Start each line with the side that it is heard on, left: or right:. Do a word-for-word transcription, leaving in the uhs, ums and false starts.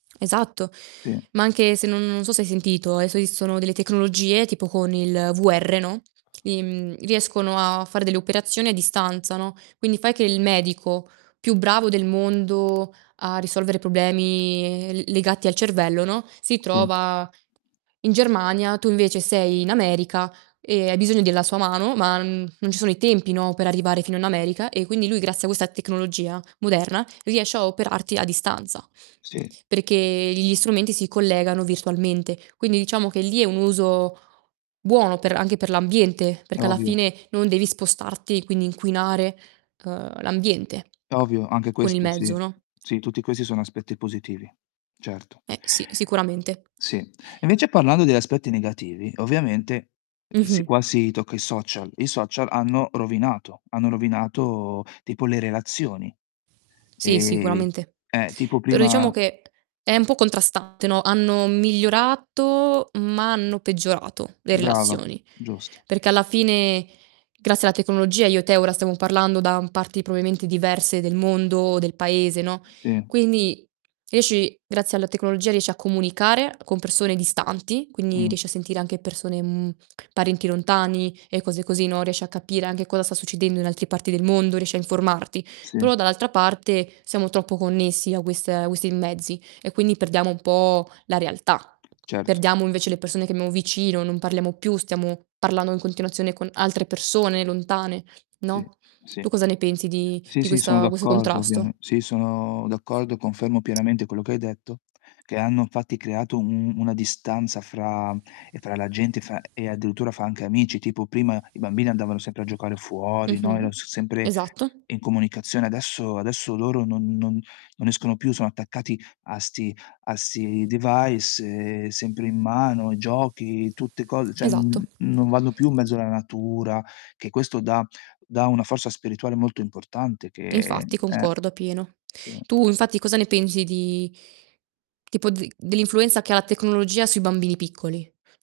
right: Esatto.
left: Sì.
right: Ma anche se non non so se hai sentito, adesso esistono delle tecnologie tipo con il VR, no, im riescono a fare delle operazioni a distanza, no, quindi fai che il medico più bravo del mondo a risolvere problemi, ehm, l legati al cervello, no, si
left: Sì.
right: trova in Germania, tu invece sei in America e hai bisogno della sua mano, ma n mhmm, non ci sono i tempi, no, per arrivare fino in America e quindi lui, grazie a questa tecnologia moderna, riesce a operarti a distanza,
left: Sì.
right: perché gli strumenti si collegano virtualmente. Quindi, diciamo che lì è un uso buono per anche per l'ambiente, perché alla
left: Ovvio.
right: fine non devi spostarti e quindi inquinare, uhm, l'ambiente
left: Ovvio anche
right: con il
left: questo
right: mezzo,
left: sì.
right: no?
left: Sì, tutti questi sono aspetti positivi, certo.
right: Eh, sì, sicuramente.
left: Sì. E invece parlando degli aspetti negativi, ovviamente, si
right: Mh-mh.
left: qua si tocca i social: i social hanno rovinato, hanno rovinato tipo le relazioni,
right: Sì,
left: ehm,
right: sicuramente.
left: eh, tipo
right: Però, diciamo
left: prima
right: che, è un po' contrastante, no: hanno migliorato ma hanno peggiorato le
left: Brava,
right: relazioni.
left: giusto.
right: Perché alla fine, grazie alla tecnologia io e te ora stiamo parlando da parti proabimente diverse del mondo o del paese, no,
left: Sì.
right: quindi riesci grazie alla tecnologia riesci a comunicare con persone distanti, quindi
left: Mh.
right: riesci a sentire anche persone, mhmm, parenti lontani e cose così, no, riesci a capire anche cosa sta succedendo in altre parti del mondo, riesci a informarti.
left: Sì.
right: Però dall'altra parte, siamo troppo connessi a queste questi mezzi, e quindi perdiamo un po' la realtà.
left: Certo.
right: Perdiamo invece le persone che abbiamo vicino, non parliamo più, stiamo parlando in continuazione con altre persone lontane,
left: Sì,
right: no,
left: sì.
right: tu cosa ne pensi di
left: Sì,
right: di
left: sì, sono
right: questa questo
left: d'accordo, ovviame
right: contrasto?
left: sì, sono d'accordo, confermo pienamente quello che hai detto; che hanno infatti creato u una distanza fra ehm, fra la gente, e fa e addirittura fa anche amici, tipo prima i bambini andavano sempre a giocare fuori, no, era
right: Mh-mh.
left: so sempre
right: Esatto.
left: in comunicazione. Adesso adesso loro non non non escono più, sono attaccati a 'sti a sti device, ehm, sempre in mano, giochi, tutte co ceh, mhmm,
right: Esatto.
left: non vanno più in mezzo alla natura, che questo dà dà una forza spirituale molto importante,
right: E
left: che
right: infatti,
left: eh.
right: concordo appieno.
left: Sì.
right: Tu, infatti, cosa ne pensi di tipo di dell'influenza che ha la tecnologia sui bambini piccoli?